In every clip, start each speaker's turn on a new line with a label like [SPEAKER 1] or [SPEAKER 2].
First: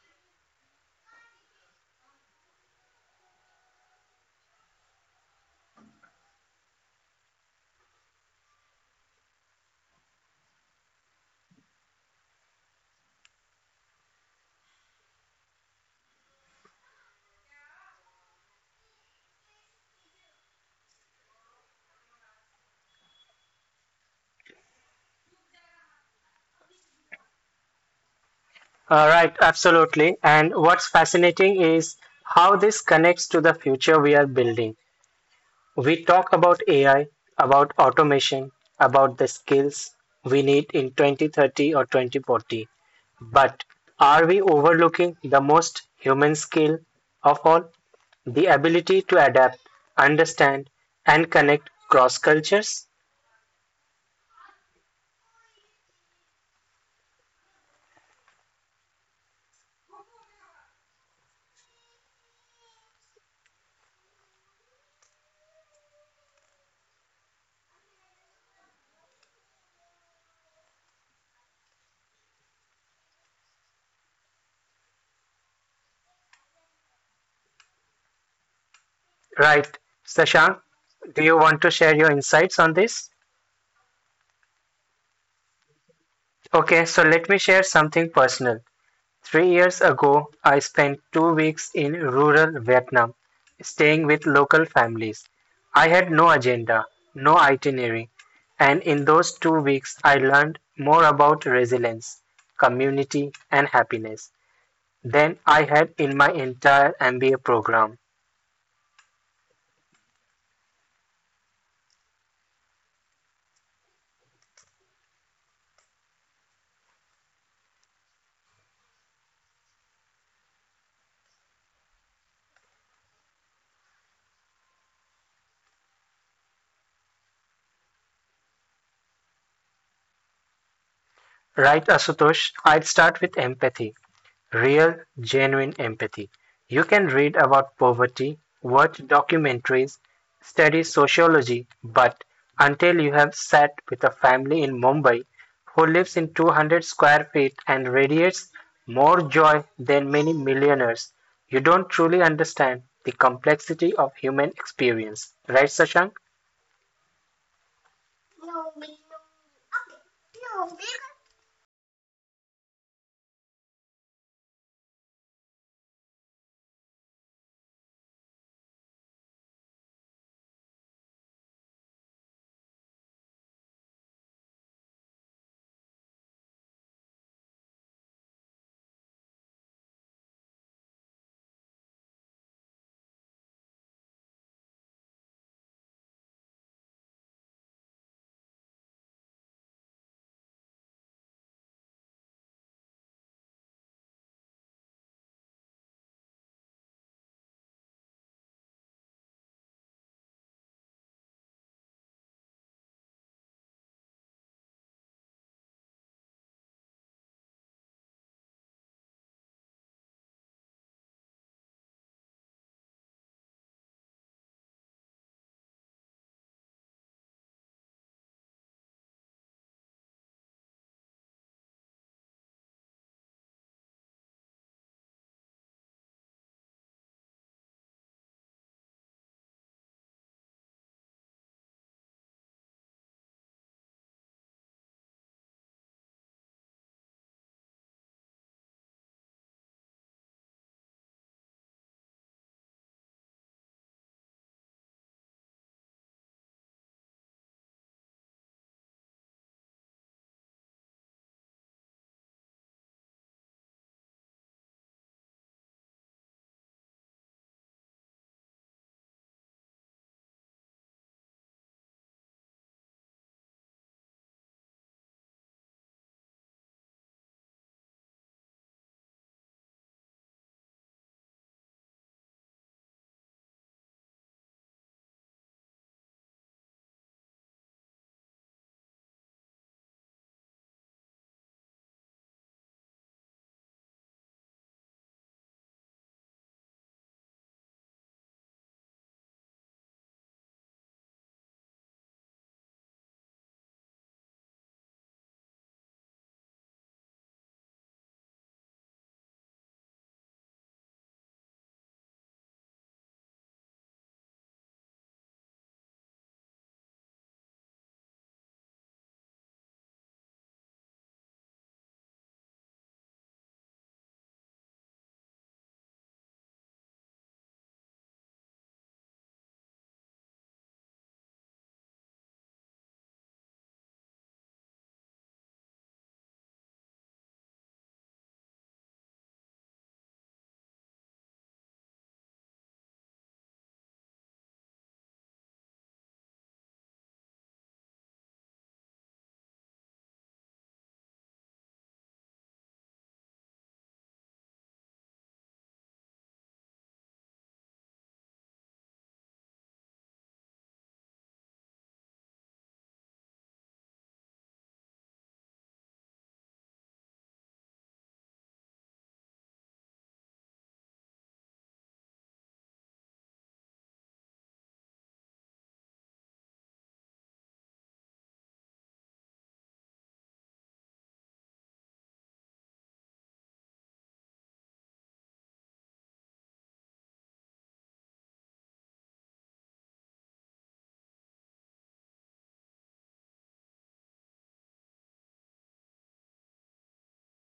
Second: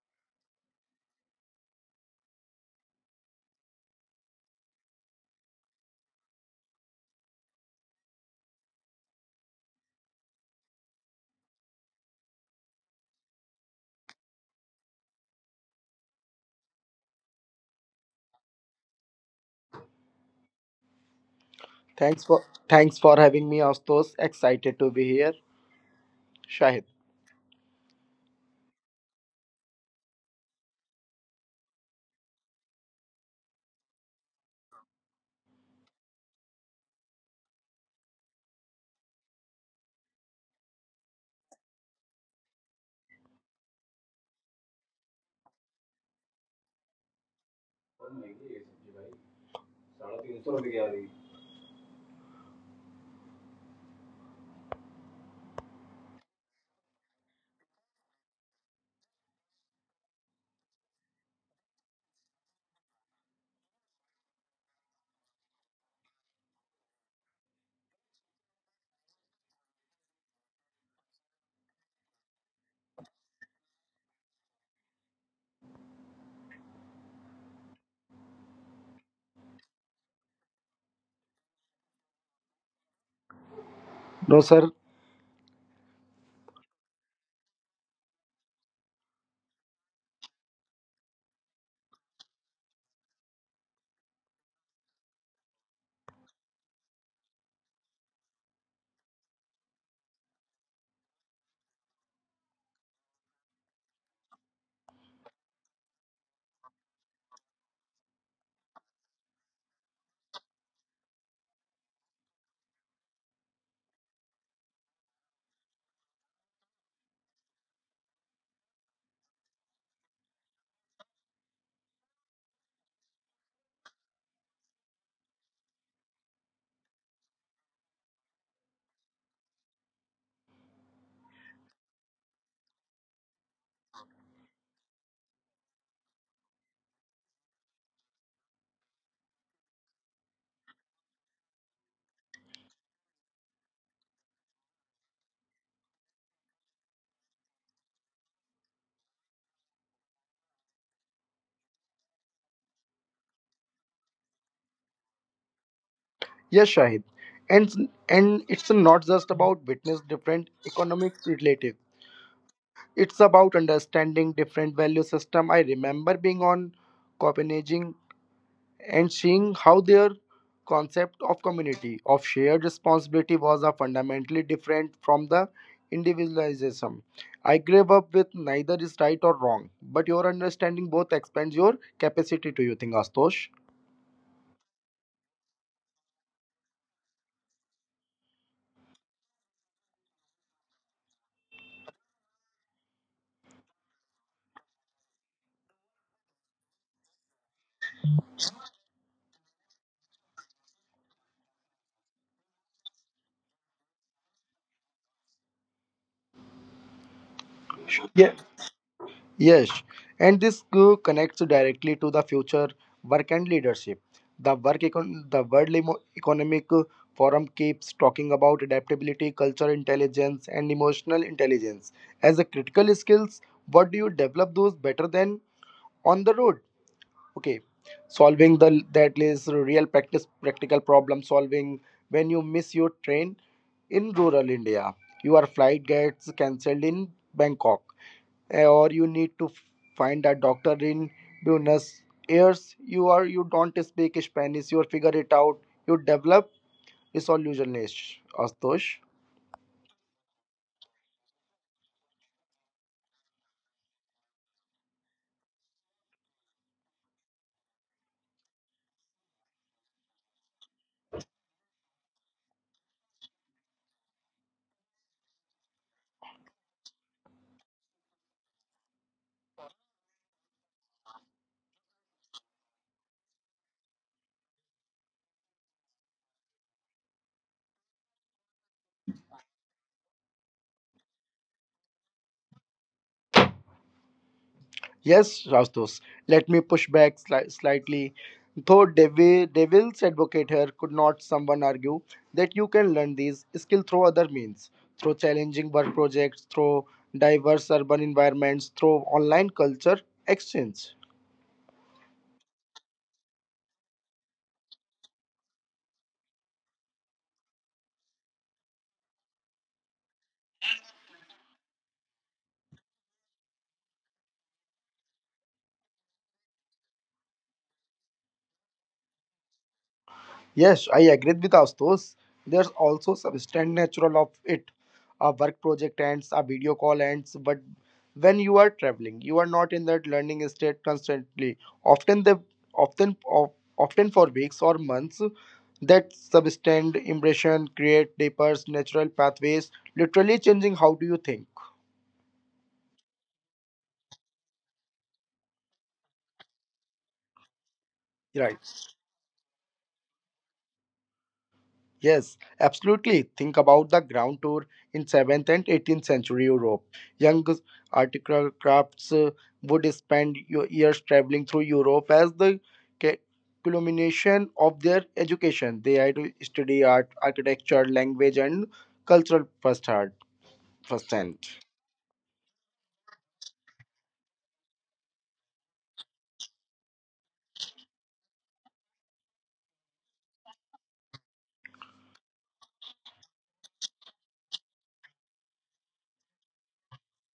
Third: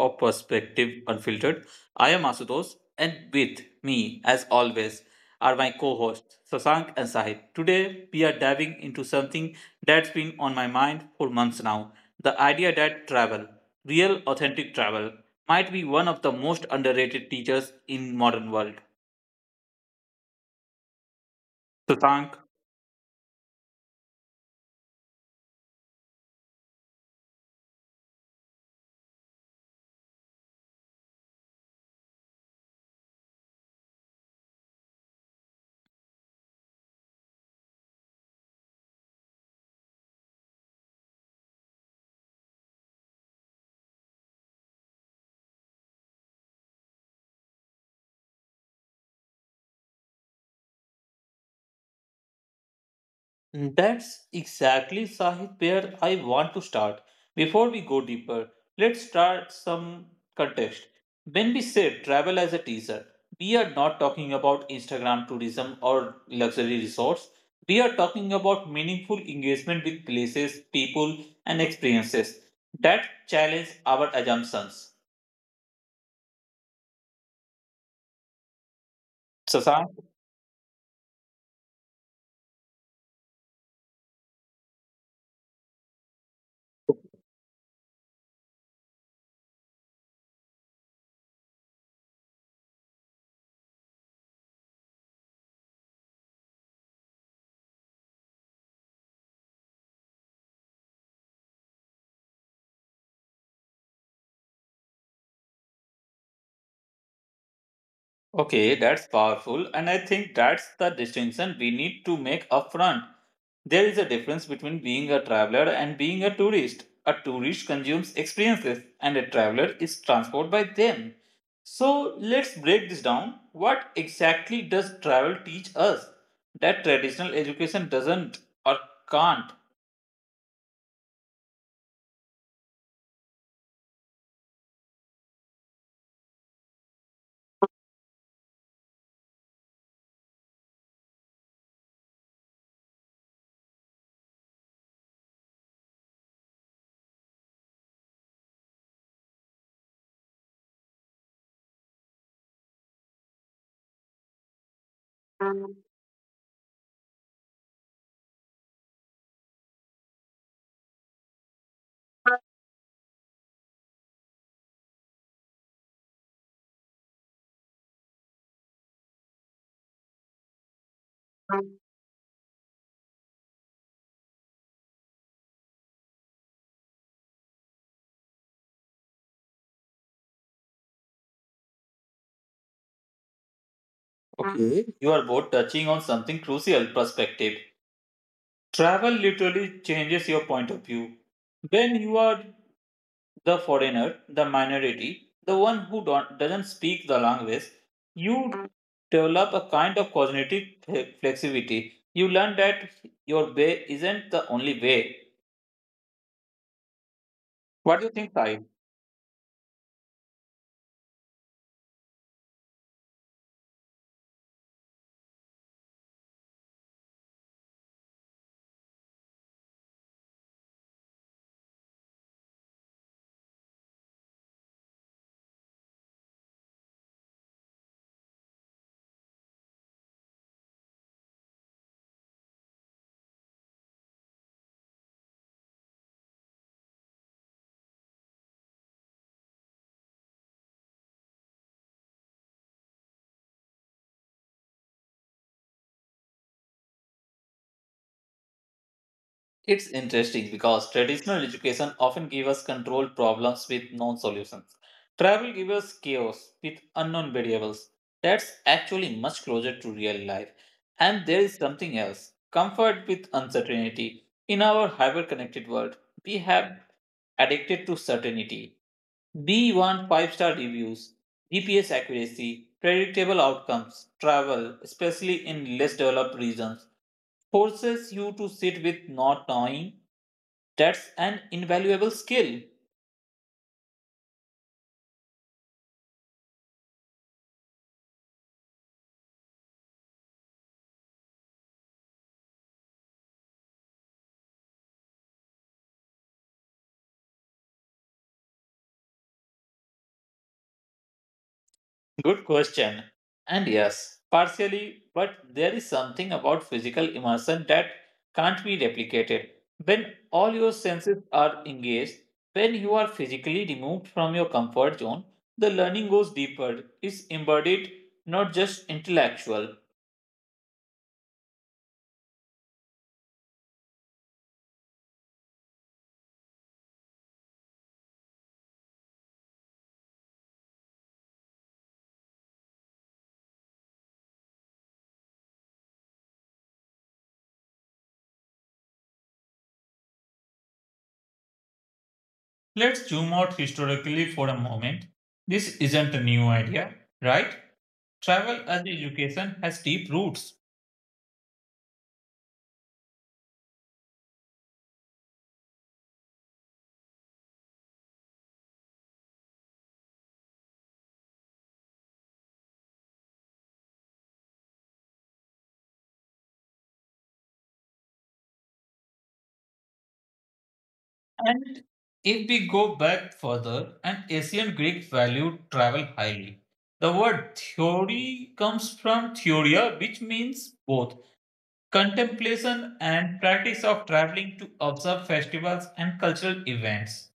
[SPEAKER 1] of Perspective Unfiltered. I am Asutosh, and with me, as always, are my co hosts Sasank and Sahid. Today, we are diving into something that's been on my mind for months now the idea that travel, real, authentic travel, might be one of the most underrated teachers in modern world.
[SPEAKER 2] Thanks
[SPEAKER 1] Sasank,
[SPEAKER 2] for thanks for having me, Astos. Excited to be here. Shahid.
[SPEAKER 3] Right, absolutely. And what's fascinating is how this connects to the future we are building. We talk about AI, about automation, about the skills we need in 2030 or 2040. But are we overlooking the most human skill of all? The ability to adapt, understand, and connect cross cultures?
[SPEAKER 1] that's exactly, Sahit, where I want to start. Before we go deeper, let's start some context. When we say travel as a teaser, we are not talking about Instagram tourism or luxury resorts. We are talking about meaningful engagement with places, people, and experiences that challenge our assumptions.
[SPEAKER 3] Right,
[SPEAKER 1] Sasan?
[SPEAKER 3] Sashank, do you want to share your insights on this?
[SPEAKER 2] No, sir.
[SPEAKER 3] Okay, so let me share something personal. 3 years ago I spent 2 weeks in rural Vietnam, staying with local families. I had no agenda, no itinerary, and in those 2 weeks I learned more about resilience, community, and happiness than I had in my entire MBA program.
[SPEAKER 1] Okay, that's powerful, and I think that's the distinction we need to make upfront. There is a difference between being a traveler and being a tourist. A tourist consumes experiences and a traveler is transported by them. So let's break this down. What exactly does travel teach us that traditional education doesn't or can't?
[SPEAKER 3] Right, Asutosh? I would start with empathy. Real, genuine empathy. You can read about poverty, watch documentaries, study sociology, but until you have sat with a family in Mumbai who lives in 200 square feet and radiates more joy than many millionaires, you don't truly understand the complexity of human experience. Right, Sashank?
[SPEAKER 2] Yes, Shahid. And it's not just about witness different economics relative. It's about understanding different value system. I remember being on Copenhagen and seeing how their concept of community, of shared responsibility was a fundamentally different from the individualism. I grew up with neither is right or wrong, but your understanding both expands your capacity to you think, Astosh.
[SPEAKER 1] Okay, you are both touching on something crucial perspective. Travel literally changes your point of view. When you are the foreigner, the minority, the one who don't, doesn't speak the language, you develop a kind of cognitive flexibility. You learn that your way isn't the only way. What do you
[SPEAKER 2] Yeah,
[SPEAKER 1] think, Sai?
[SPEAKER 2] Yes, and this connects directly to the future work and leadership. The World Economic Forum keeps talking about adaptability, cultural intelligence, and emotional intelligence as a critical skills. What do you develop those better than on the road? Okay, solving the that is real practice practical problem solving when you miss your train in rural India, your flight gets cancelled in Bangkok, or you need to find a doctor in Buenos Aires. You are you don't speak Spanish, you figure it out. You develop resolutionist, Astosh.
[SPEAKER 1] It's interesting because traditional education often gives us control problems with known solutions. Travel gives us chaos with unknown variables. That's actually much closer to real life. And there is something else comfort with uncertainty. In our hyper connected world, we have addicted to certainty. We want five-star reviews, GPS accuracy, predictable outcomes, travel, especially in less developed regions forces you to sit with not knowing. That's an invaluable skill.
[SPEAKER 2] Yes, Rastos, let me push back slightly. Though devil's advocate here, could not someone argue that you can learn these skills through other means, through challenging work projects, through diverse urban environments, through online culture exchange?
[SPEAKER 1] Good question. And yes, partially, but there is something about physical immersion that can't be replicated. When all your senses are engaged, when you are physically removed from your comfort zone, the learning goes deeper, is embodied, not just intellectual.
[SPEAKER 2] Yes, I agree with Astos. There's also substantial natural of it. A work project ends, a video call ends, but when you are traveling, you are not in that learning state constantly. Often the often of, often for weeks or months, that substantial impression create deeper natural pathways, literally changing how do you think.
[SPEAKER 1] Let's zoom out historically for a moment. This isn't a new idea, right?
[SPEAKER 2] Right.
[SPEAKER 1] Travel as education has deep roots.
[SPEAKER 2] Yes, absolutely. Think about the ground tour in 7th and 18th century Europe. Young article crafts would spend years traveling through Europe as the ca- culmination of their education. They had to study art, architecture, language, and cultural firsthand. firsthand.
[SPEAKER 1] And if we go back further, and ancient Greeks valued travel highly. The word theory comes from theoria, which means both contemplation and practice of traveling to observe festivals and cultural events.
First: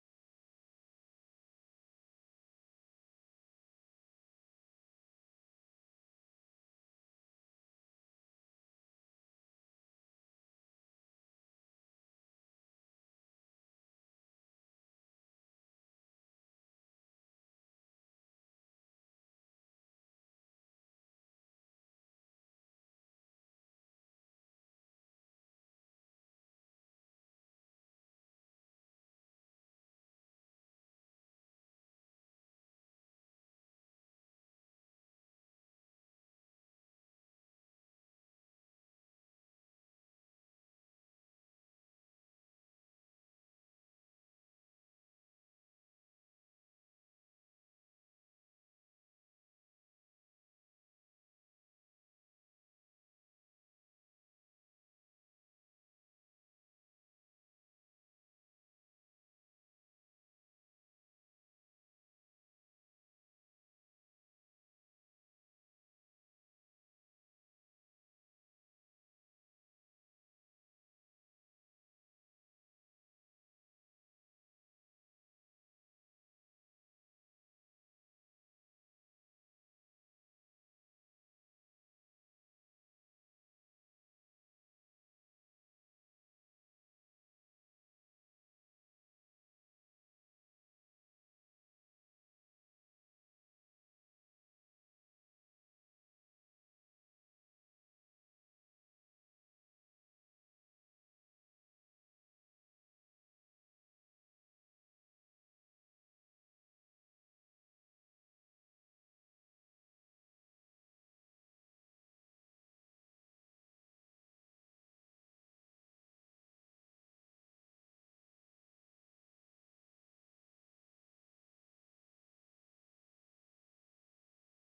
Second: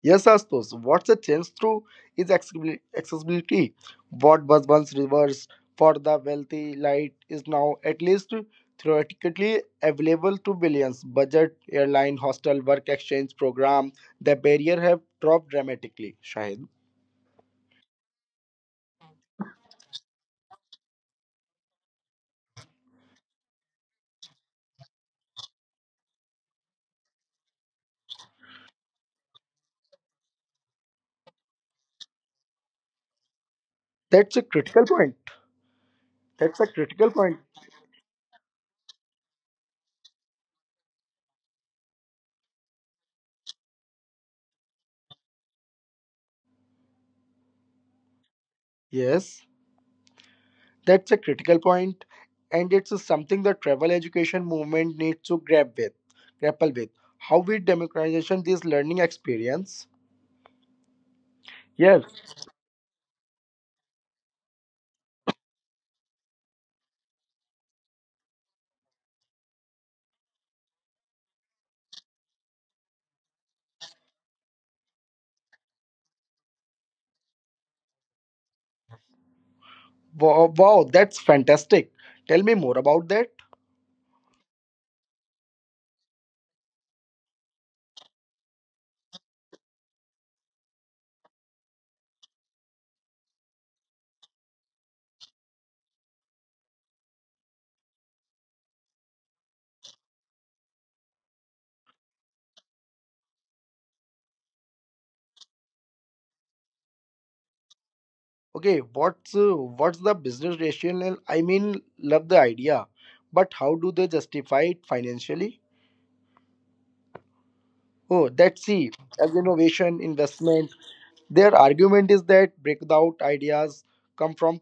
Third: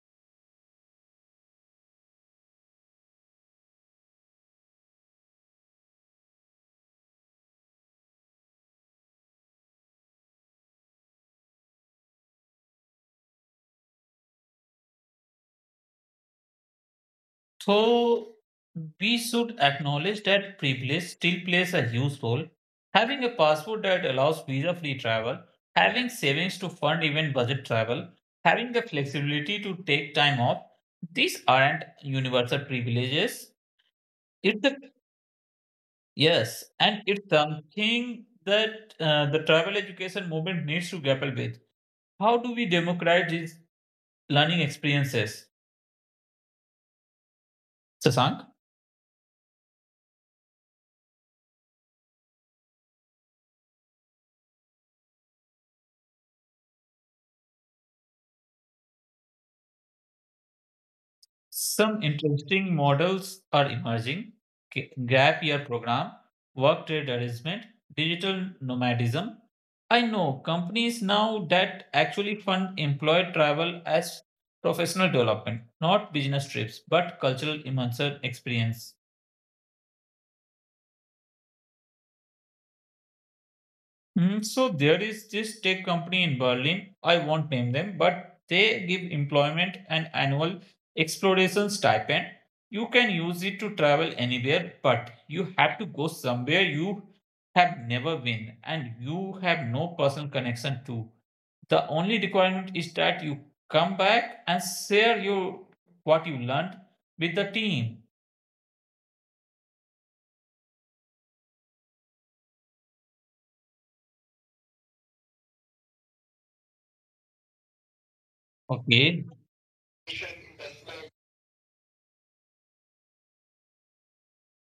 [SPEAKER 2] Yes, Astos, what's the change through is accessibility. What was once reserved for the wealthy light is now at least theoretically available to billions. Budget, airline, hostel, work exchange program, the barrier have dropped dramatically. Shahid.
[SPEAKER 1] So we should acknowledge that privilege still plays a huge role. Having a passport that allows visa-free travel, having savings to fund even budget travel, having the flexibility to take time off, these aren't universal privileges.
[SPEAKER 2] That's a
[SPEAKER 1] It's the
[SPEAKER 2] critical point. That's
[SPEAKER 1] yes,
[SPEAKER 2] a
[SPEAKER 1] and
[SPEAKER 2] critical
[SPEAKER 1] it's
[SPEAKER 2] point.
[SPEAKER 1] something that the travel education movement needs to grapple with. How do we democratize learning experiences? Sasank?
[SPEAKER 2] Yes, that's a critical point, and it's something the travel education movement needs to grapple with. How we democratization this learning experience? Yes.
[SPEAKER 1] Some interesting models are emerging gap year program, work trade arrangement, digital nomadism. I know companies now that actually fund employee travel as professional development, not business trips, but cultural immersion experience.
[SPEAKER 2] Wow, wow, that's fantastic. Tell me more about that.
[SPEAKER 1] So there is this tech company in Berlin. I won't name them, but they give employment and annual exploration stipend. You can use it to travel anywhere, but you have to go somewhere you have never been and you have no personal connection to. The only requirement is that you come back and share your what you learned with the team.
[SPEAKER 2] Okay, what's the business rationale? I mean, love the idea, but how do they justify it financially? Oh, that's see,
[SPEAKER 1] Okay,
[SPEAKER 2] as innovation, investment, their argument is that breakout ideas come from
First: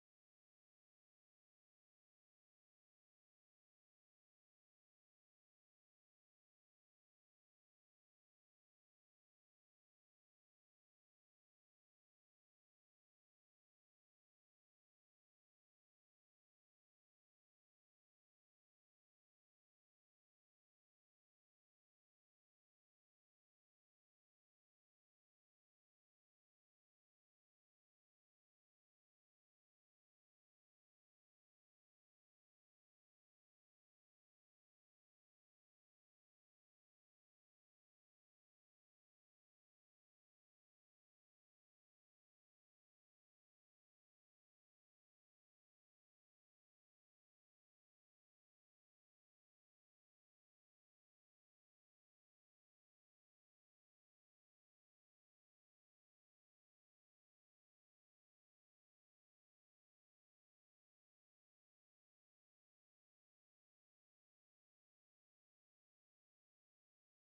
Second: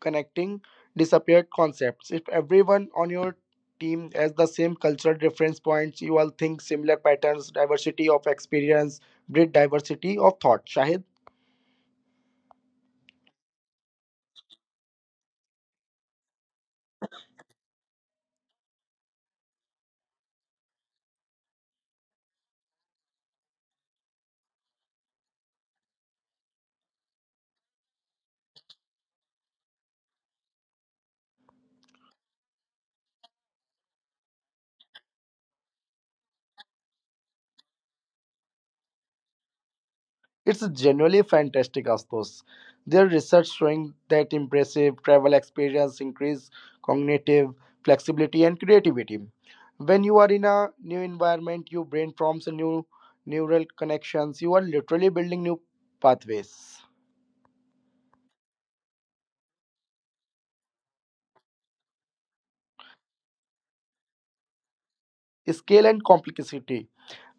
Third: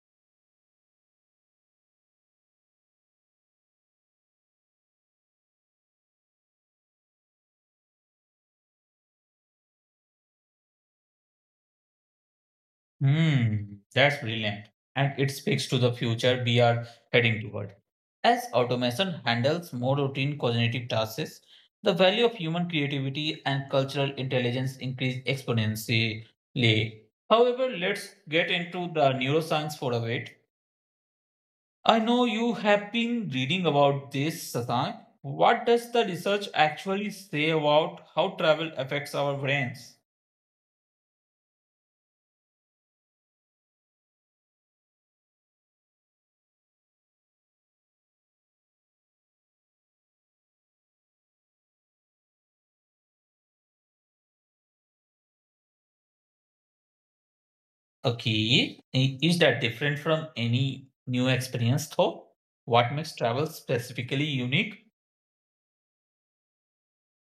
[SPEAKER 2] connecting disappeared concepts. If everyone on your team has the same cultural reference points, you all think similar patterns, diversity of experience, breed diversity of thought. Shahid.
[SPEAKER 1] hmm, that's brilliant. And it speaks to the future we are heading toward. As automation handles more routine cognitive tasks, the value of human creativity and cultural intelligence increase exponentially. However, let's get into the neuroscience for a bit. I know you have been reading about this, Sasan. What does the research actually say about how travel affects our brains?
[SPEAKER 2] It's genuinely fantastic, Astos. Their research showing that impressive travel experience increase cognitive flexibility and creativity. When you are in a new environment, your brain forms a new neural connections. You are literally building new pathways.
[SPEAKER 1] Okay. Is that different from any new experience though? What makes travel specifically unique?
[SPEAKER 2] Scale and complexity.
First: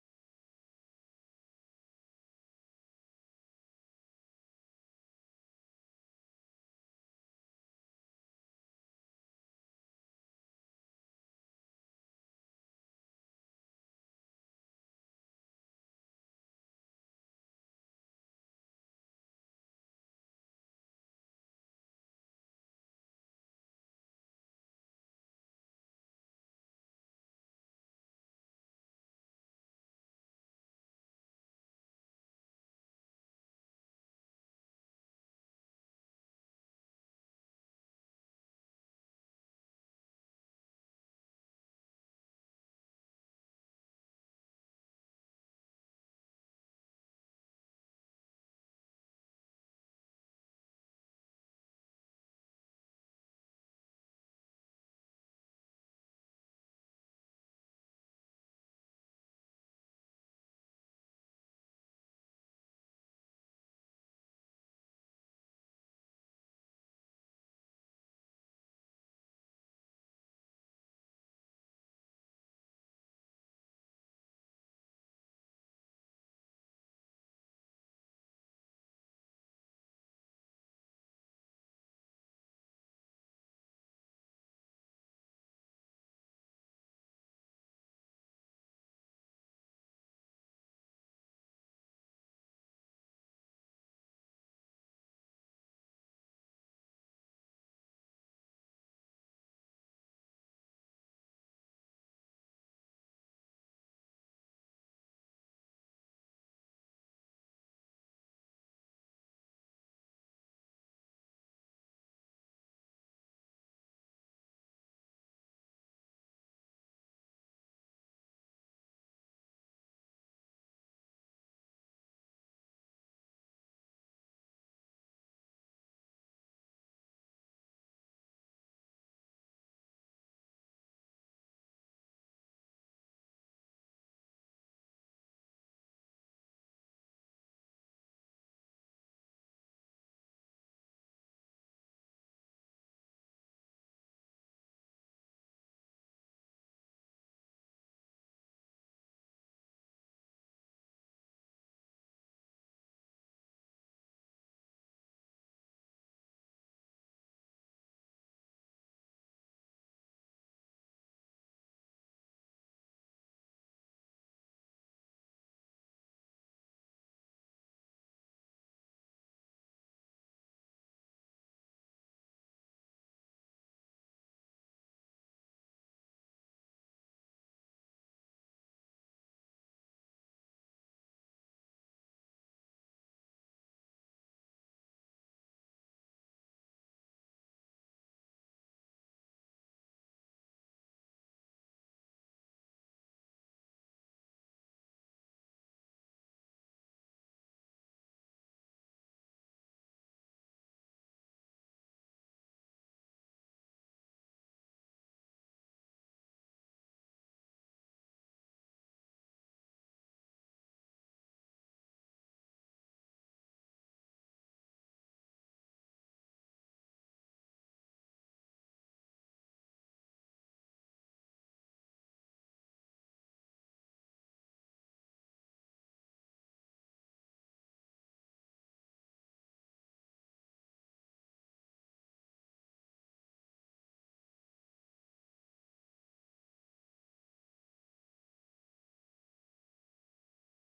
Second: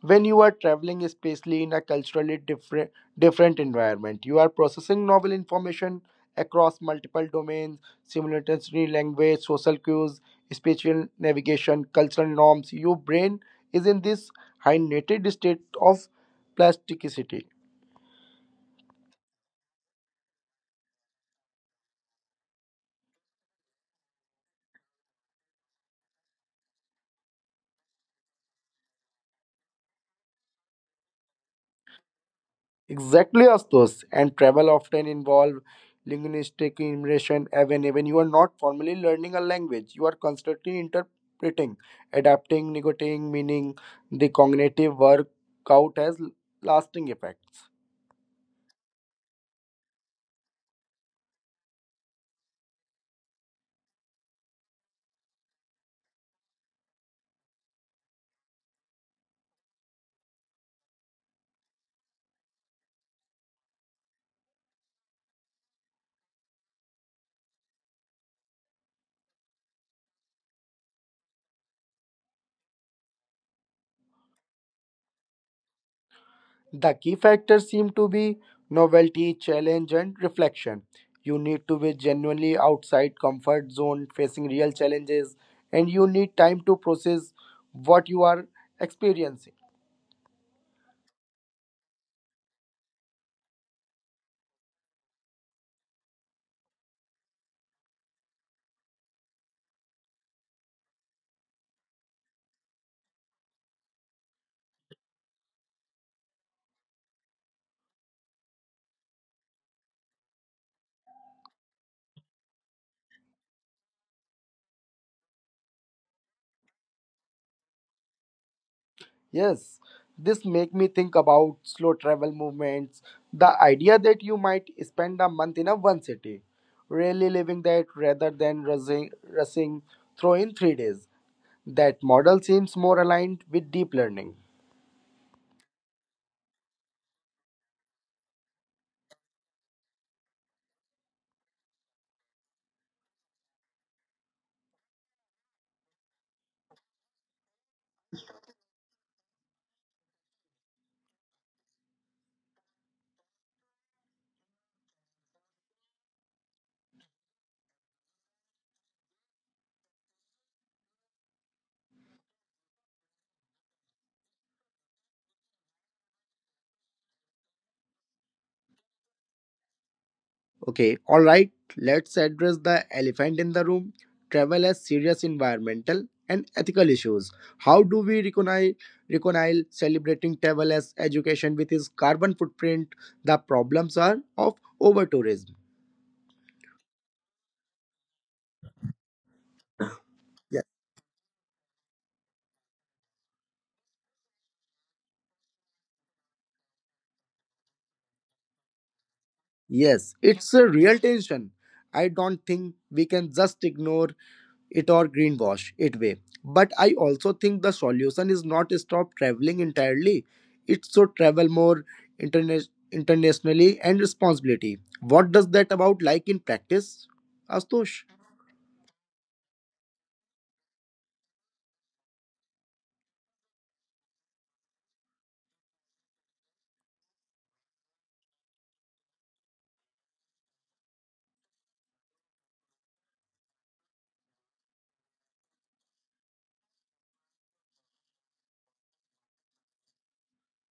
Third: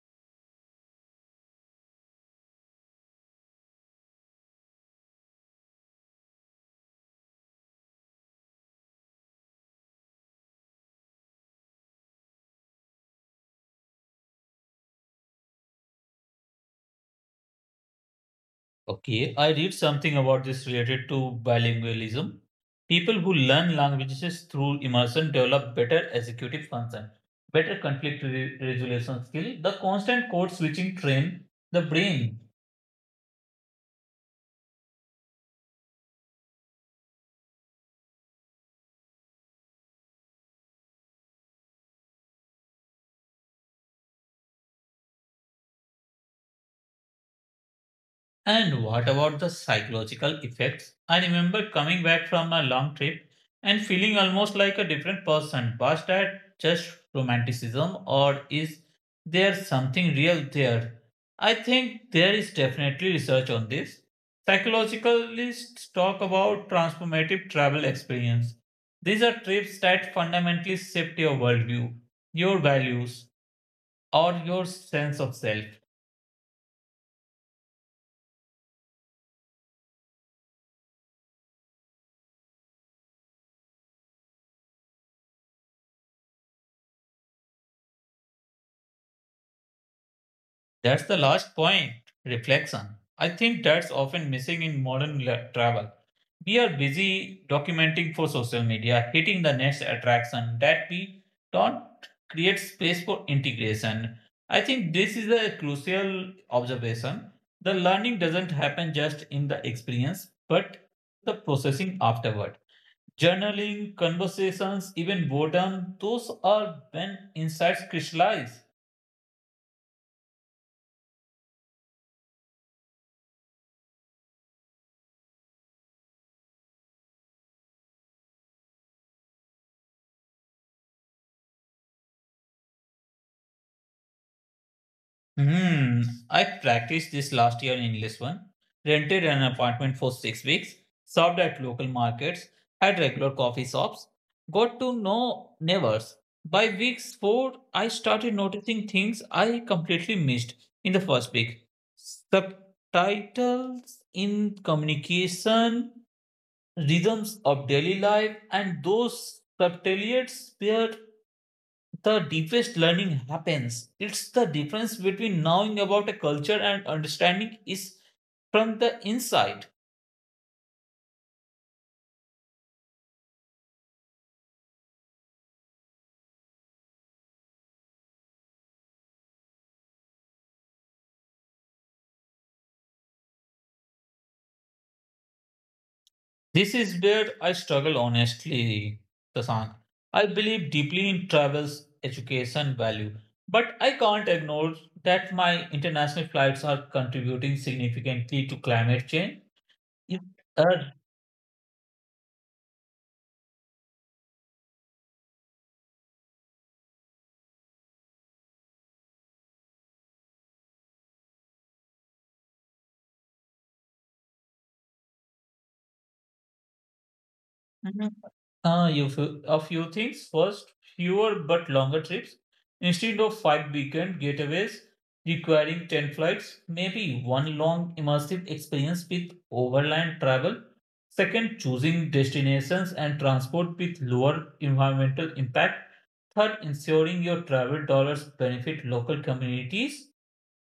[SPEAKER 2] When you are traveling, especially in a culturally different environment, you are processing novel information across multiple domains simultaneously, language, social cues, spatial navigation, cultural norms. Your brain is in this highnated state of plasticity.
[SPEAKER 1] Okay. I read something about this related to bilingualism. People who learn languages through immersion develop better executive function, better conflict resolution skill, the constant code switching train the brain.
[SPEAKER 2] Exactly, Astos. And travel often involve linguistic immersion. Even when you are not formally learning a language, you are constantly interpreting, adapting, negotiating meaning. The cognitive workout has lasting effects.
[SPEAKER 1] And what about the psychological effects? I remember coming back from a long trip and feeling almost like a different person. Was that just romanticism or is there something real there? I think there is definitely research on this. Psychologists talk about transformative travel experience. These are trips that fundamentally shift your worldview, your values, or your sense of self.
[SPEAKER 2] The key factors seem to be novelty, challenge, and reflection. You need to be genuinely outside comfort zone, facing real challenges, and you need time to process what you are experiencing.
[SPEAKER 1] That's the last point reflection. I think that's often missing in modern travel. We are busy documenting for social media, hitting the next attraction that we don't create space for integration. I think this is a crucial observation. The learning doesn't happen just in the experience, but the processing afterward. Journaling, conversations, even boredom, those are when insights crystallize.
[SPEAKER 2] Yes, this make me think about slow travel movements, the idea that you might spend a month in a one city, really living that rather than rushing through in 3 days. That model seems more aligned with deep learning.
[SPEAKER 1] Hmm. I practiced this last year in English one. Rented an apartment for 6 weeks, served at local markets, had regular coffee shops, got to know neighbors. By week four, I started noticing things I completely missed in the first week. Subtitles in communication, rhythms of daily life, and those subtleties were the deepest learning happens. It's the difference between knowing about a culture and understanding is from the inside.
[SPEAKER 2] Okay, all right, let's address the elephant in the room travel as serious environmental and ethical issues. How do we recognize, reconcile celebrating travel as education with its carbon footprint? The problems are of over tourism.
[SPEAKER 1] This is where I struggle honestly, Tasan. I
[SPEAKER 2] Yes.
[SPEAKER 1] believe deeply in travel's education value, but I can't ignore that my international flights are contributing significantly to climate change.
[SPEAKER 2] Yes,
[SPEAKER 1] If
[SPEAKER 2] it's a
[SPEAKER 1] a
[SPEAKER 2] real tension. I don't think we can just ignore it or greenwash it way, but I also think the solution is not stop traveling entirely. It should travel more internationally and responsibility. What does that about like in practice, Astush?
[SPEAKER 1] mhm. You a few things. First, fewer but longer trips. Instead of five weekend getaways requiring 10 flights, maybe one long immersive experience with overland travel. Second, choosing destinations and transport with lower environmental impact. Third, ensuring your travel dollars benefit local communities.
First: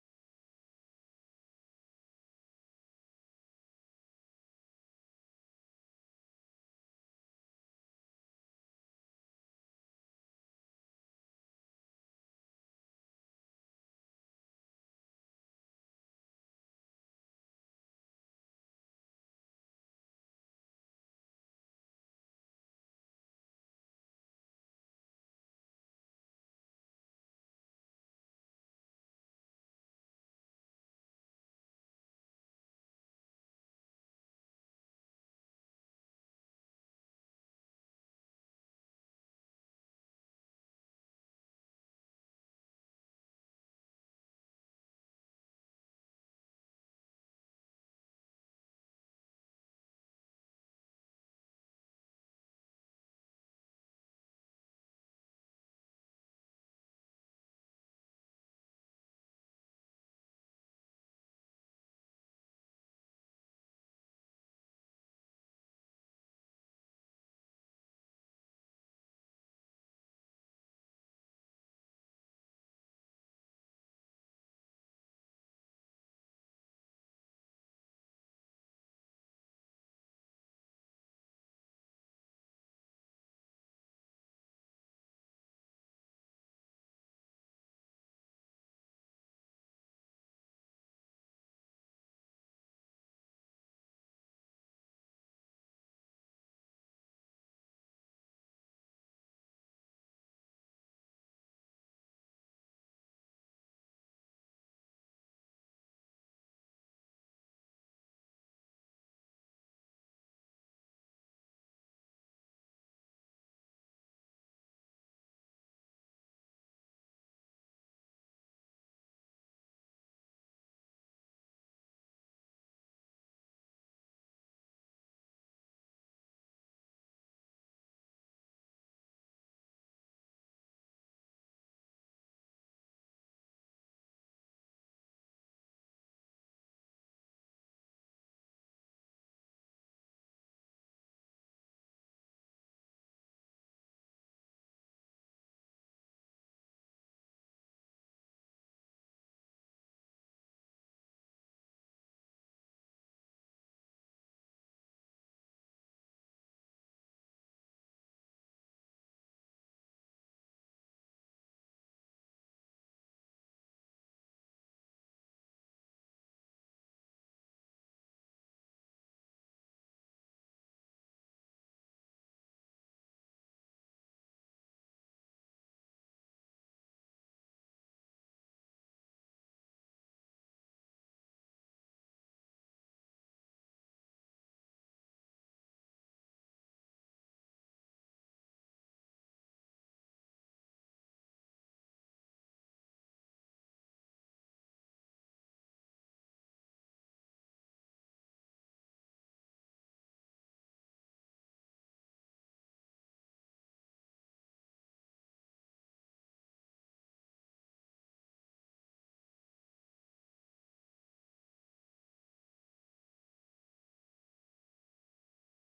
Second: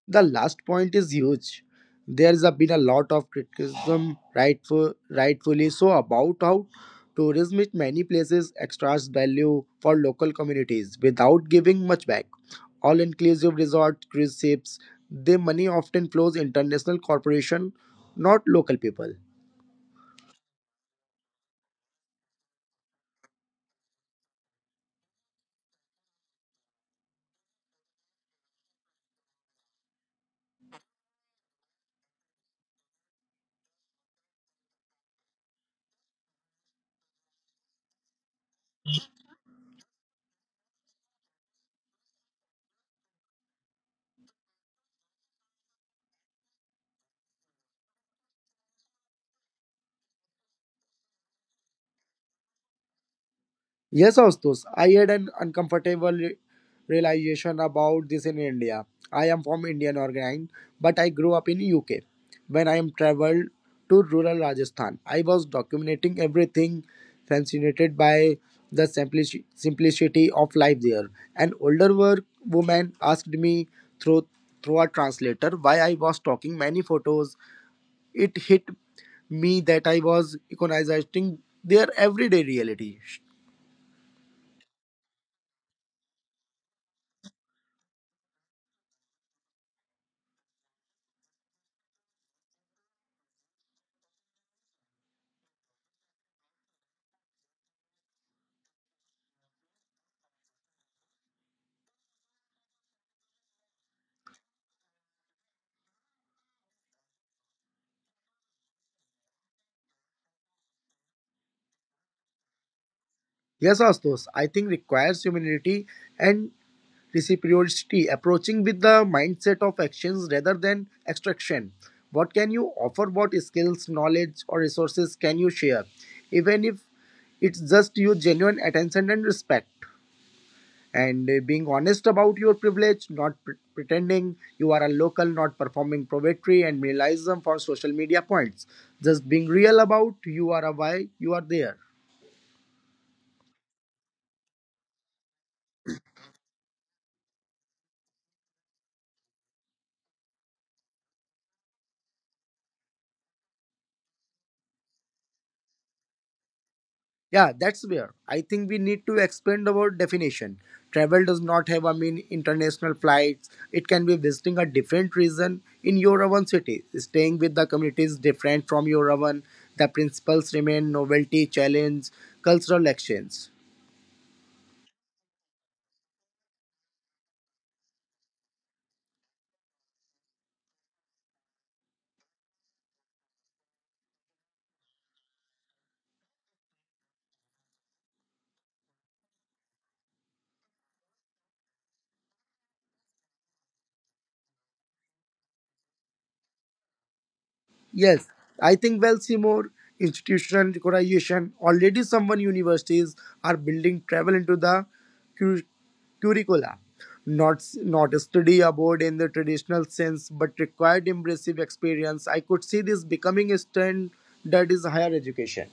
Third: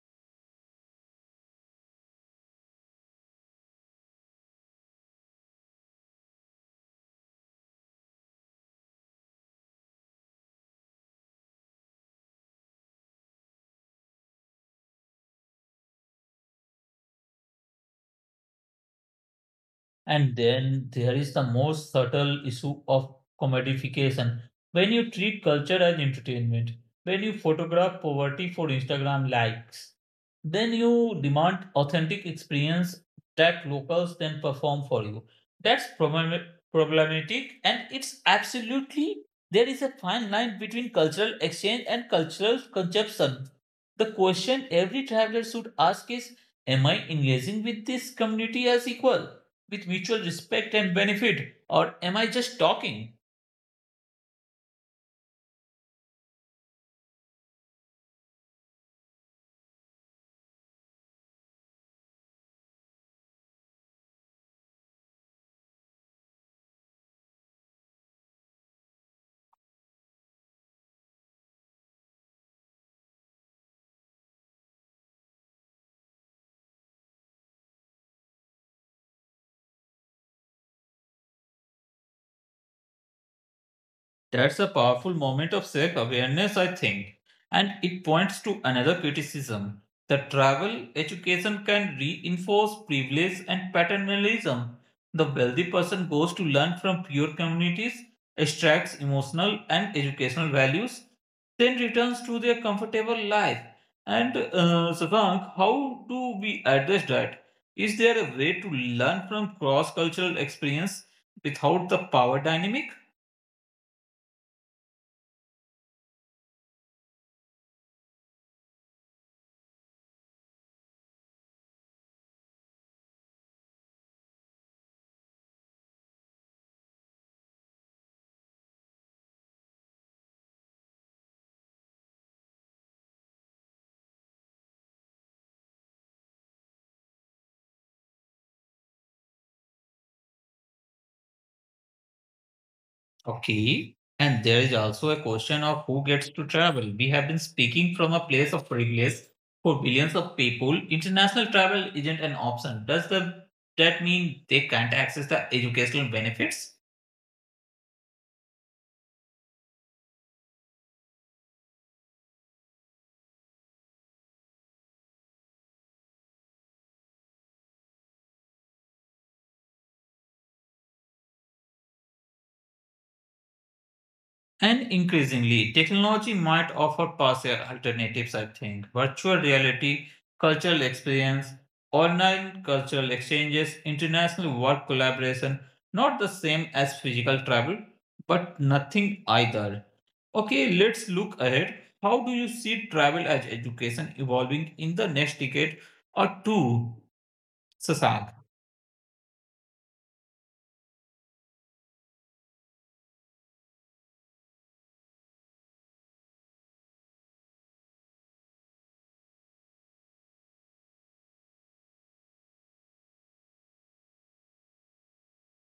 [SPEAKER 2] The last point is huge. Been a lot of criticism rightfully so about how tourism in many places extracts value for local communities without giving much back. All inclusive resort, cruise ships, their money often flows international corporation, not local people.
[SPEAKER 1] And then there is the most subtle issue of commodification. When you treat culture as entertainment, when you photograph poverty for Instagram likes, then you demand authentic experience that locals then perform for you. That's problematic, and it's absolutely there is a fine line between cultural exchange and cultural consumption. The question every traveler should ask is am I engaging with this community as equal? With mutual respect and benefit? Or am I just talking?
[SPEAKER 2] Yes, Astos, I had an uncomfortable realization about this in India. I am from Indian origin, but I grew up in UK. When I am traveled to rural Rajasthan, I was documenting everything, fascinated by the simplicity of life there. An older work woman asked me through through a translator why I was talking many photos. It hit me that I was economizing their everyday reality.
[SPEAKER 1] That's a powerful moment of self awareness, I think. And it points to another criticism that travel education can reinforce privilege and paternalism. The wealthy person goes to learn from poor communities, extracts emotional and educational values, then returns to their comfortable life. And Savang, how do we address that? Is there a way to learn from cross cultural experience without the power dynamic?
[SPEAKER 2] Yes, Astos, I think requires humility and reciprocity, approaching with the mindset of actions rather than extraction. What can you offer? What skills, knowledge, or resources can you share? Even if it's just your genuine attention and respect. And being honest about your privilege, not pretending you are a local, not performing poetry and minimalism for social media points. Just being real about you are a why you are there.
[SPEAKER 1] Okay. And there is also a question of who gets to travel. We have been speaking from a place of privilege for billions of people. International travel isn't an option. Does the, that mean they can't access the educational benefits?
[SPEAKER 2] Yeah, that's where I think we need to expand our definition. Travel does not have, I mean, international flights. It can be visiting a different region in your own city. Staying with the community is different from your own. The principles remain novelty, challenge, cultural exchange.
[SPEAKER 1] And increasingly, technology might offer partial alternatives, I think. Virtual reality, cultural experience, online cultural exchanges, international work collaboration, not the same as physical travel, but nothing either. Okay, let's look ahead. How do you see travel as education evolving in the next decade or two,
[SPEAKER 2] Yes,
[SPEAKER 1] Sasak?
[SPEAKER 2] I think we'll see more institutional decoration, already someone universities are building travel into the cur- curricula. Not a study abroad in the traditional sense, but required immersive experience. I could see this becoming a trend that is higher education.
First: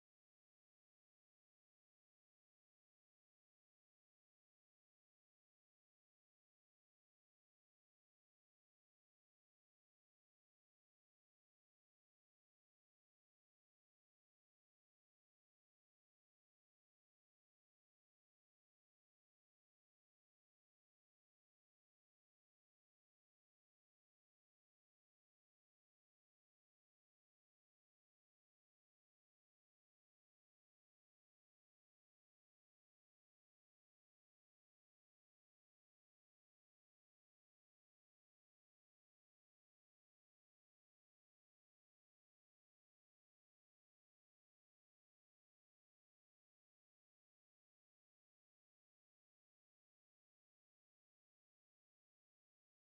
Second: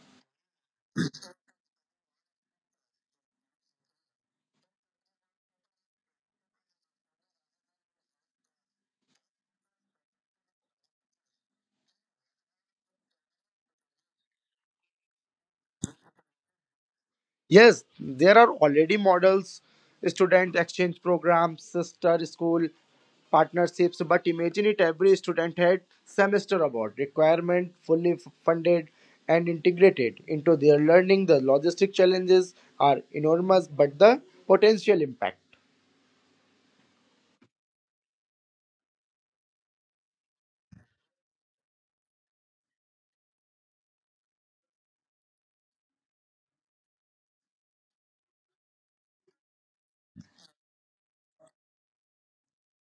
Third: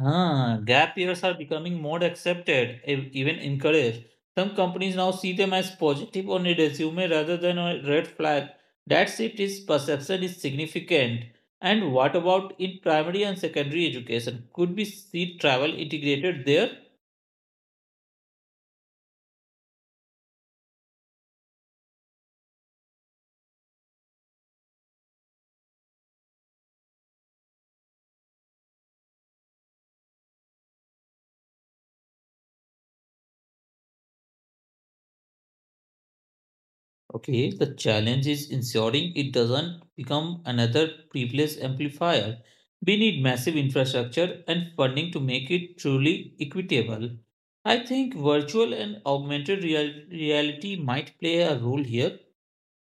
[SPEAKER 1] Ah, gap years are becoming more accepted, even encouraged. Some companies now see them as positive on a resume rather than a red flag. That shift is perception is significant. And what about in primary and secondary education? Could we see travel integrated there?
[SPEAKER 2] Yes, there are already models, student exchange programs, sister school partnerships, but imagine it every student had semester abroad requirement fully funded and integrated into their learning. The logistic challenges are enormous, but the potential impact.
[SPEAKER 1] Okay, the challenge is ensuring it doesn't become another privilege amplifier. We need massive infrastructure and funding to make it truly equitable. I think virtual and augmented reality might play a role here.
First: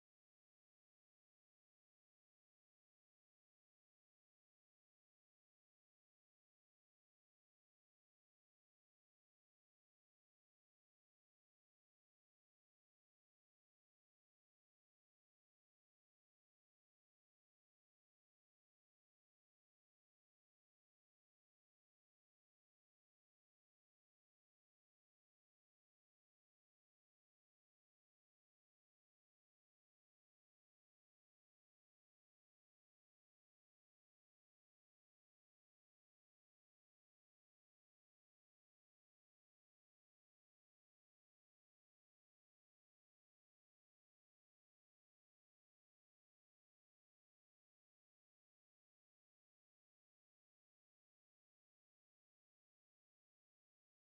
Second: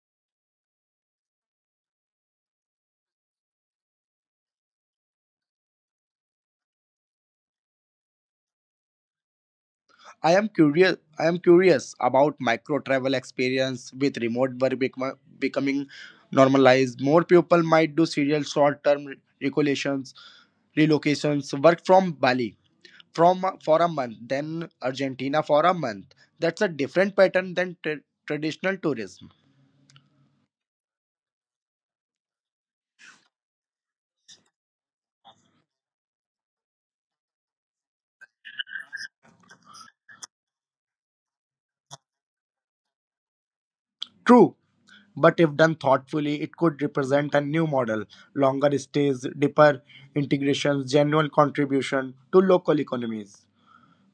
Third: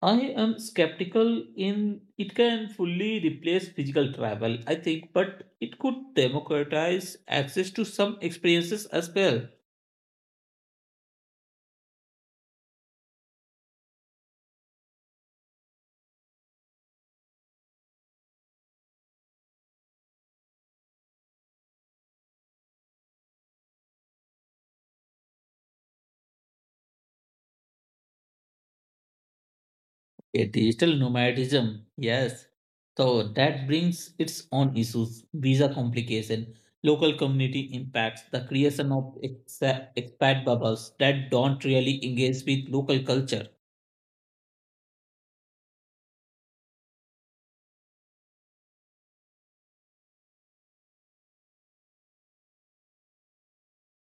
[SPEAKER 1] I am skeptical in it can fully replace physical travel, I think, but it could democratize access to some experiences as well.
[SPEAKER 2] I am curious about micro travel experience with remote work becoming normalized. More people might do serial short term regulations relocations, work from Bali from for a month, then Argentina for a month. That's a different pattern than traditional tourism.
[SPEAKER 1] A digital nomadism, yes. So that brings its own issues, visa complication, local community impacts, the creation of expat bubbles that don't really engage with local culture.
[SPEAKER 2] True, but if done thoughtfully, it could represent a new model: longer stays, deeper integrations, genuine contribution to local economies.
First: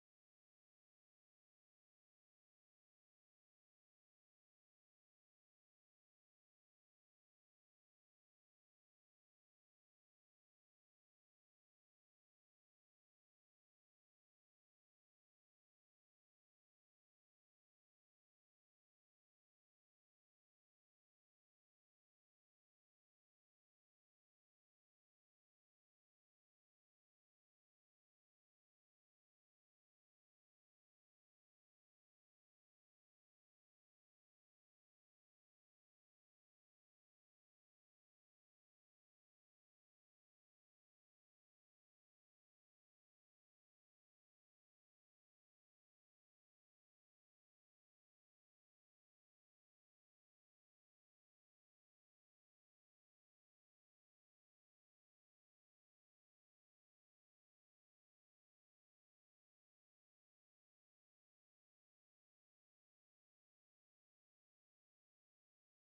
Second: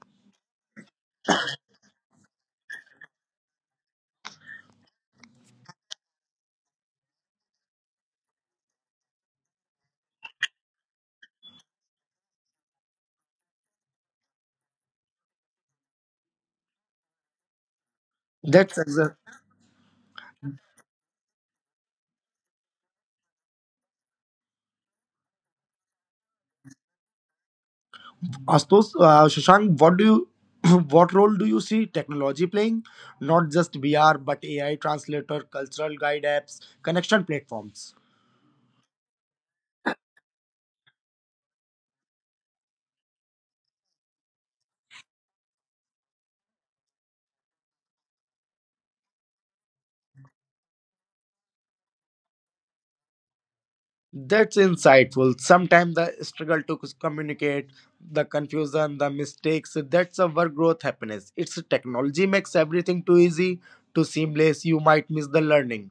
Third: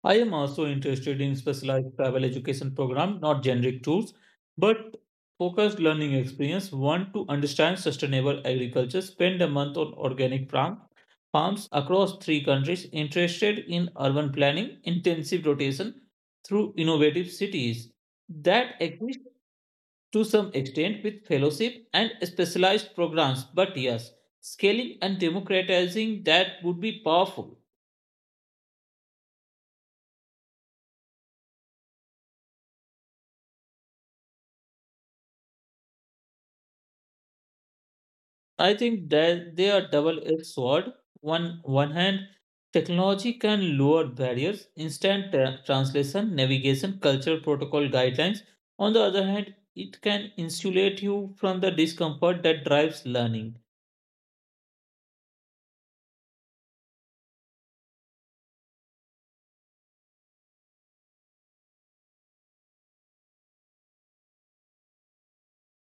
[SPEAKER 1] I am also interested in specialized travel education program, not generic tours, but focused learning experience. Want to understand sustainable agriculture, spend a month on organic farm farms across three countries, interested in urban planning, intensive rotation through innovative cities
[SPEAKER 2] That's
[SPEAKER 1] that
[SPEAKER 2] exa-
[SPEAKER 1] exist to some extent with fellowship and specialized programs. But yes, scaling and democratizing that would be powerful.
[SPEAKER 2] Astos, Shashank, what do you? What role do you see technology playing? Not just VR, but AI translator, cultural guide apps, connection platforms.
[SPEAKER 1] I think that they are double-edged sword. One hand, technology can lower barriers, instant translation, navigation, cultural protocol guidelines. On the other hand, it can insulate you from the discomfort that drives learning.
[SPEAKER 2] That's insightful. Sometimes the struggle to communicate, the confusion, the mistakes, that's a work growth happiness. It's technology makes everything too easy, too seamless. You might miss the learning.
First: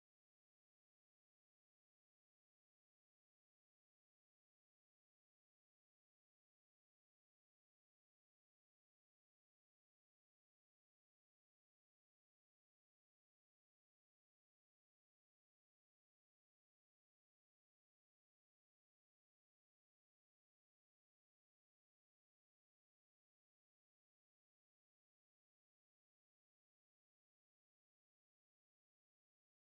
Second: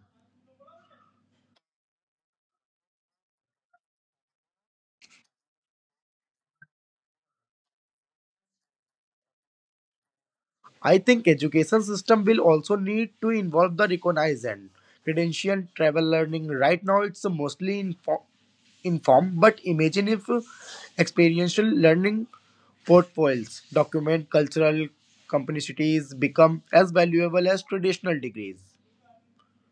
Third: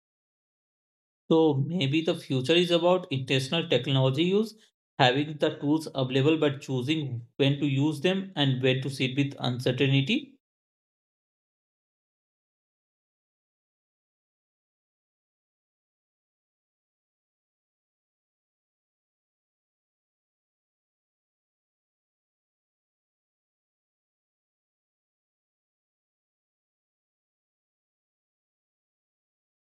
[SPEAKER 1] So maybe the future is about intentional technology use, having the tools available but choosing when to use them and when to sit with uncertainty.
[SPEAKER 2] I think education system will also need to involve the recognized and credential travel learning. Right now, it's mostly informed, but imagine if experiential learning portfolios, document cultural complexities become as valuable as traditional degrees.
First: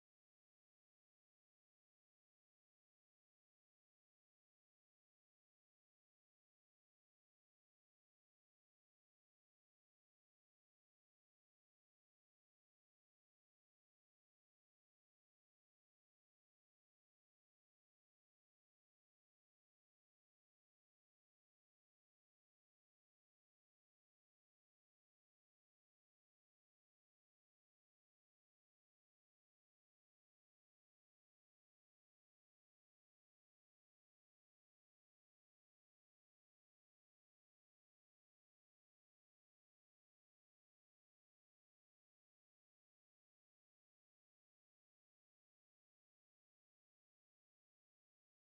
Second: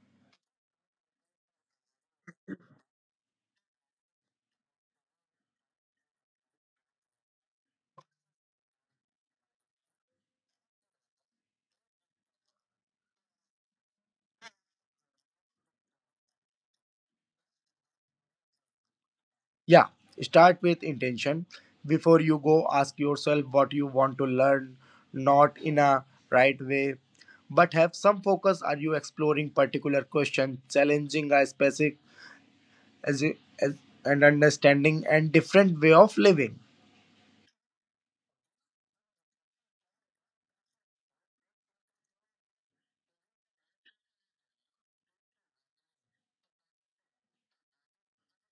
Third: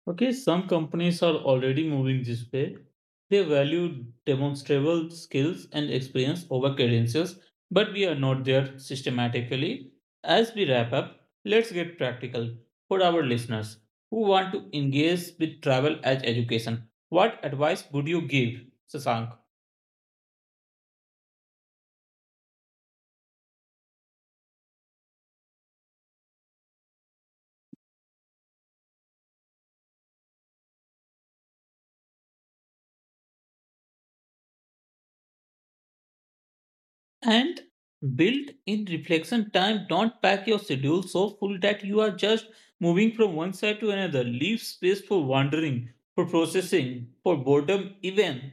[SPEAKER 1] Okay, some companies are already moving this way. They value demonstrable skills and experience over credentials, but we are not there systematically. As we wrap up, let's get practical for our listeners who want to engage with travel as education. What advice would you give, Sasank?
[SPEAKER 2] Yeah, start with intention. Before you go, ask yourself what you want to learn, not in a right way, but have some focus. Are you exploring particular question, challenging a specific as, as and understanding and different way of living?
[SPEAKER 1] And build in reflection time. Don't pack your schedule so full that you are just moving from one side to another. Leave space for wandering, for processing, for boredom, even.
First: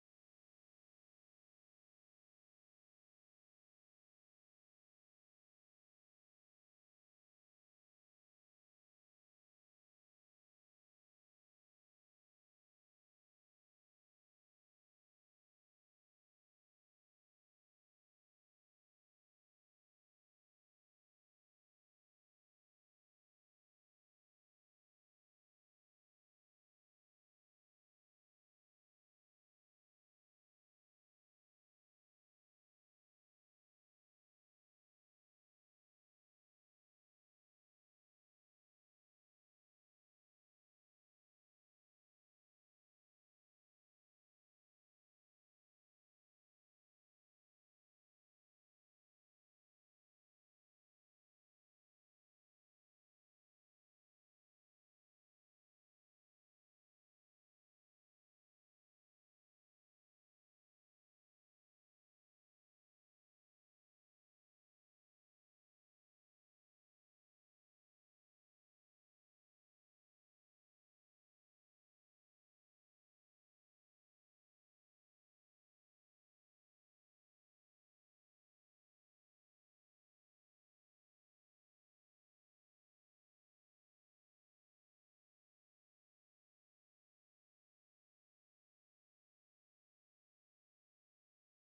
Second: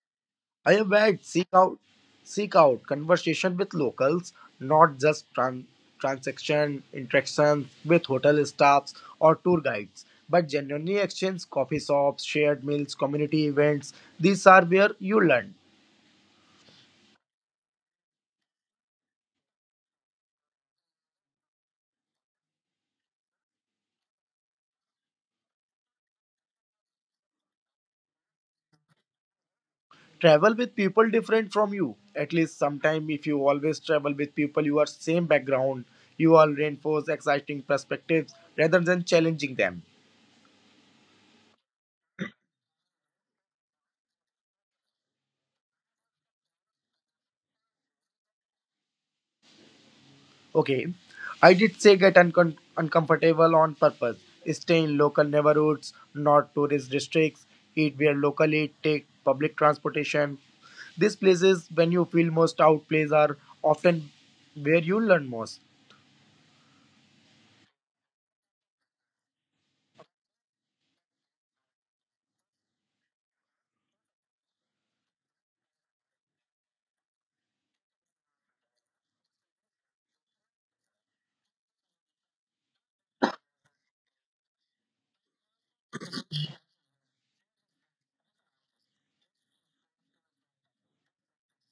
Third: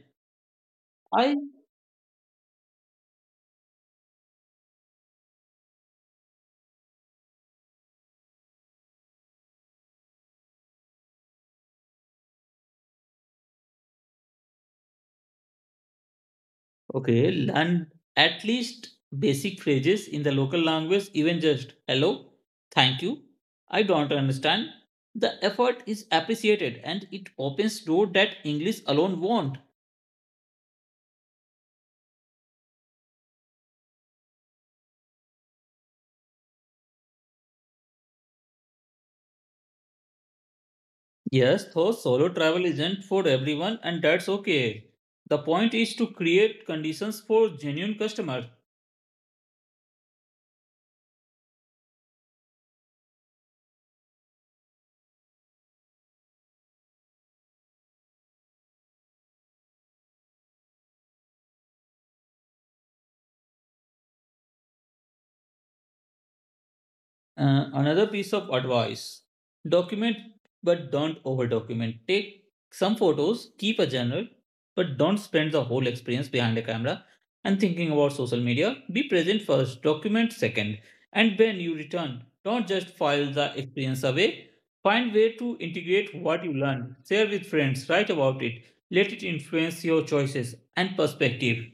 [SPEAKER 2] I have had
[SPEAKER 1] I
[SPEAKER 2] seek out Seek out conversation with locals, not just transaction interactions with hotel staffs or tour guides, but genuinely exchange coffee shops, shared meals, community events. These are where you learn.
[SPEAKER 1] okay, learn at least basic phrases in the local language, even just hello, thank you. I don't understand. The effort is appreciated and it opens door that English alone won't.
[SPEAKER 2] Travel with people different from you. At least sometime if you always travel with people you are same background, you all reinforce exciting perspectives rather than challenging them.
[SPEAKER 1] Yes, though solo travel isn't for everyone, and that's okay. The point is to create conditions for genuine customers.
[SPEAKER 2] Okay, I did say get uncomfortable on purpose. Stay in local neighborhoods, not tourist districts. Eat where locally, take public transportation. These places, when you feel most out, places are often where you learn most.
[SPEAKER 1] Another piece of advice document but don't over document. Take some photos, keep a journal, but don't spend the whole experience behind a camera and thinking about social media. Be present first, document second, and when you return, don't just file the experience away. Find way to integrate what you learn, share with friends, write about it, let it influence your choices and perspective.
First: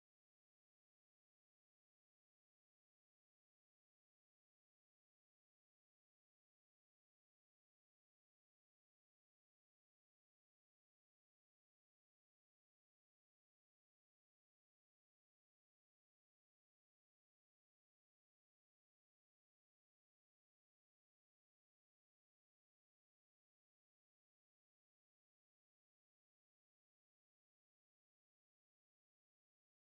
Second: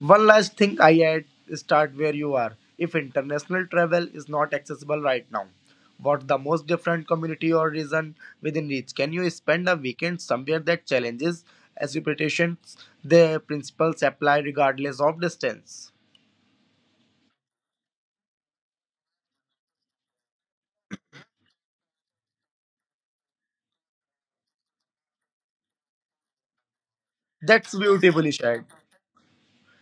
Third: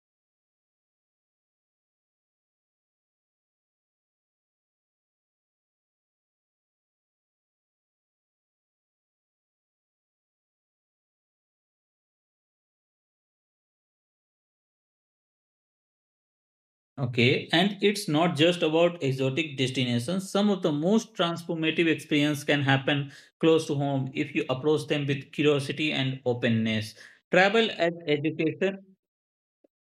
[SPEAKER 2] One last thing I add, start where you are. If international travel is not accessible right now, what the most different community or region within reach? Can you spend a weekend somewhere that challenges expectations? The principles apply regardless of distance.
[SPEAKER 1] Okay, and it's not just about exotic destinations. Some of the most transformative experience can happen close to home if you approach them with curiosity and openness. Travel
[SPEAKER 2] That's
[SPEAKER 1] as
[SPEAKER 2] beautifully shared.
[SPEAKER 1] education,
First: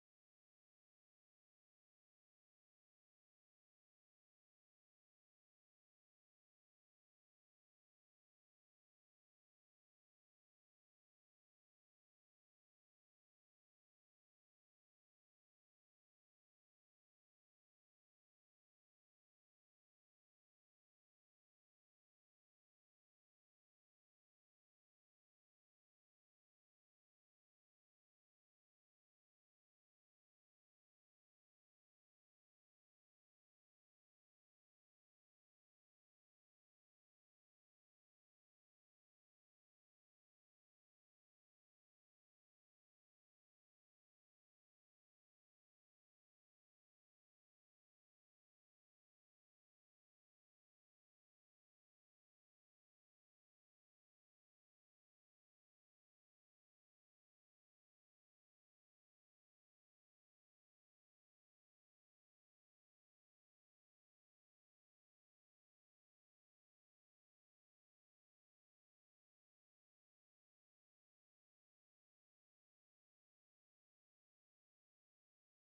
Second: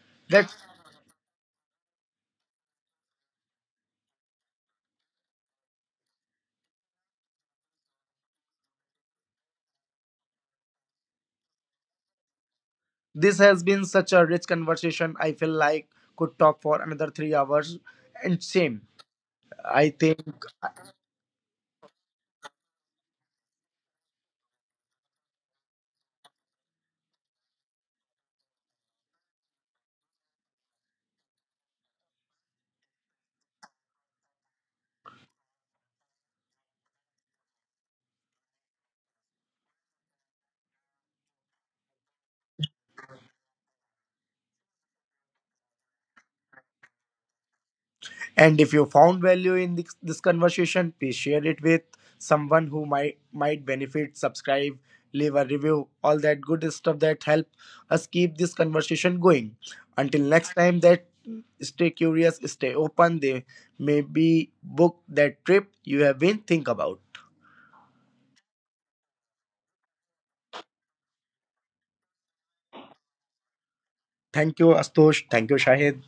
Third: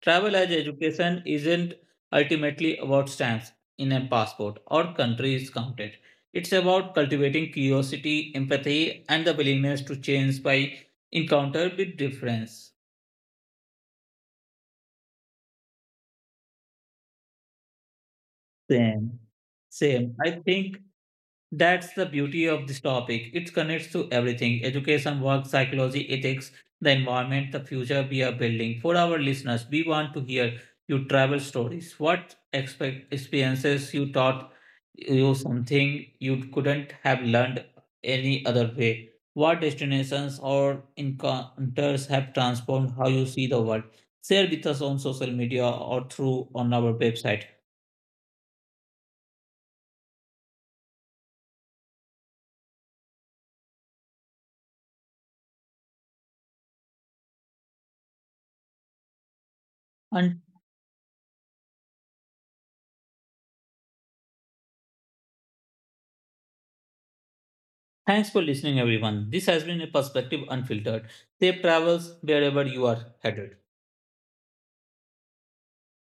[SPEAKER 1] travel as
[SPEAKER 2] That
[SPEAKER 1] education isn't ultimately about stamps in a passport or countries counted. It's about cultivating curiosity, empathy, and the willingness to change by encounter with difference.
[SPEAKER 2] this has been such a rich conversation. I feel like could talk for another 3 hours. And same,
[SPEAKER 1] Same,
[SPEAKER 2] I
[SPEAKER 1] same. I
[SPEAKER 2] think.
[SPEAKER 1] think That's the beauty of this topic. It connects to everything education, work, psychology, ethics, the environment, the future we are building. For our listeners, we want to hear your travel stories. What expect experiences you taught you something you couldn't have learned any other way? What destinations or encounters have transformed how you see the world? Share with us on social media or through on our website.
[SPEAKER 2] And if you found value in this conversation, please share it with someone who might benefit. Subscribe, leave a review, all that good stuff that help us keep this conversation going. Until next time, that stay curious, stay open. They maybe book that trip you have been think about.
[SPEAKER 1] Thanks for listening, everyone. This has been a perspective unfiltered. Safe travels wherever you are headed.
[SPEAKER 2] Thank you, Astosh. Thank you, Shahid.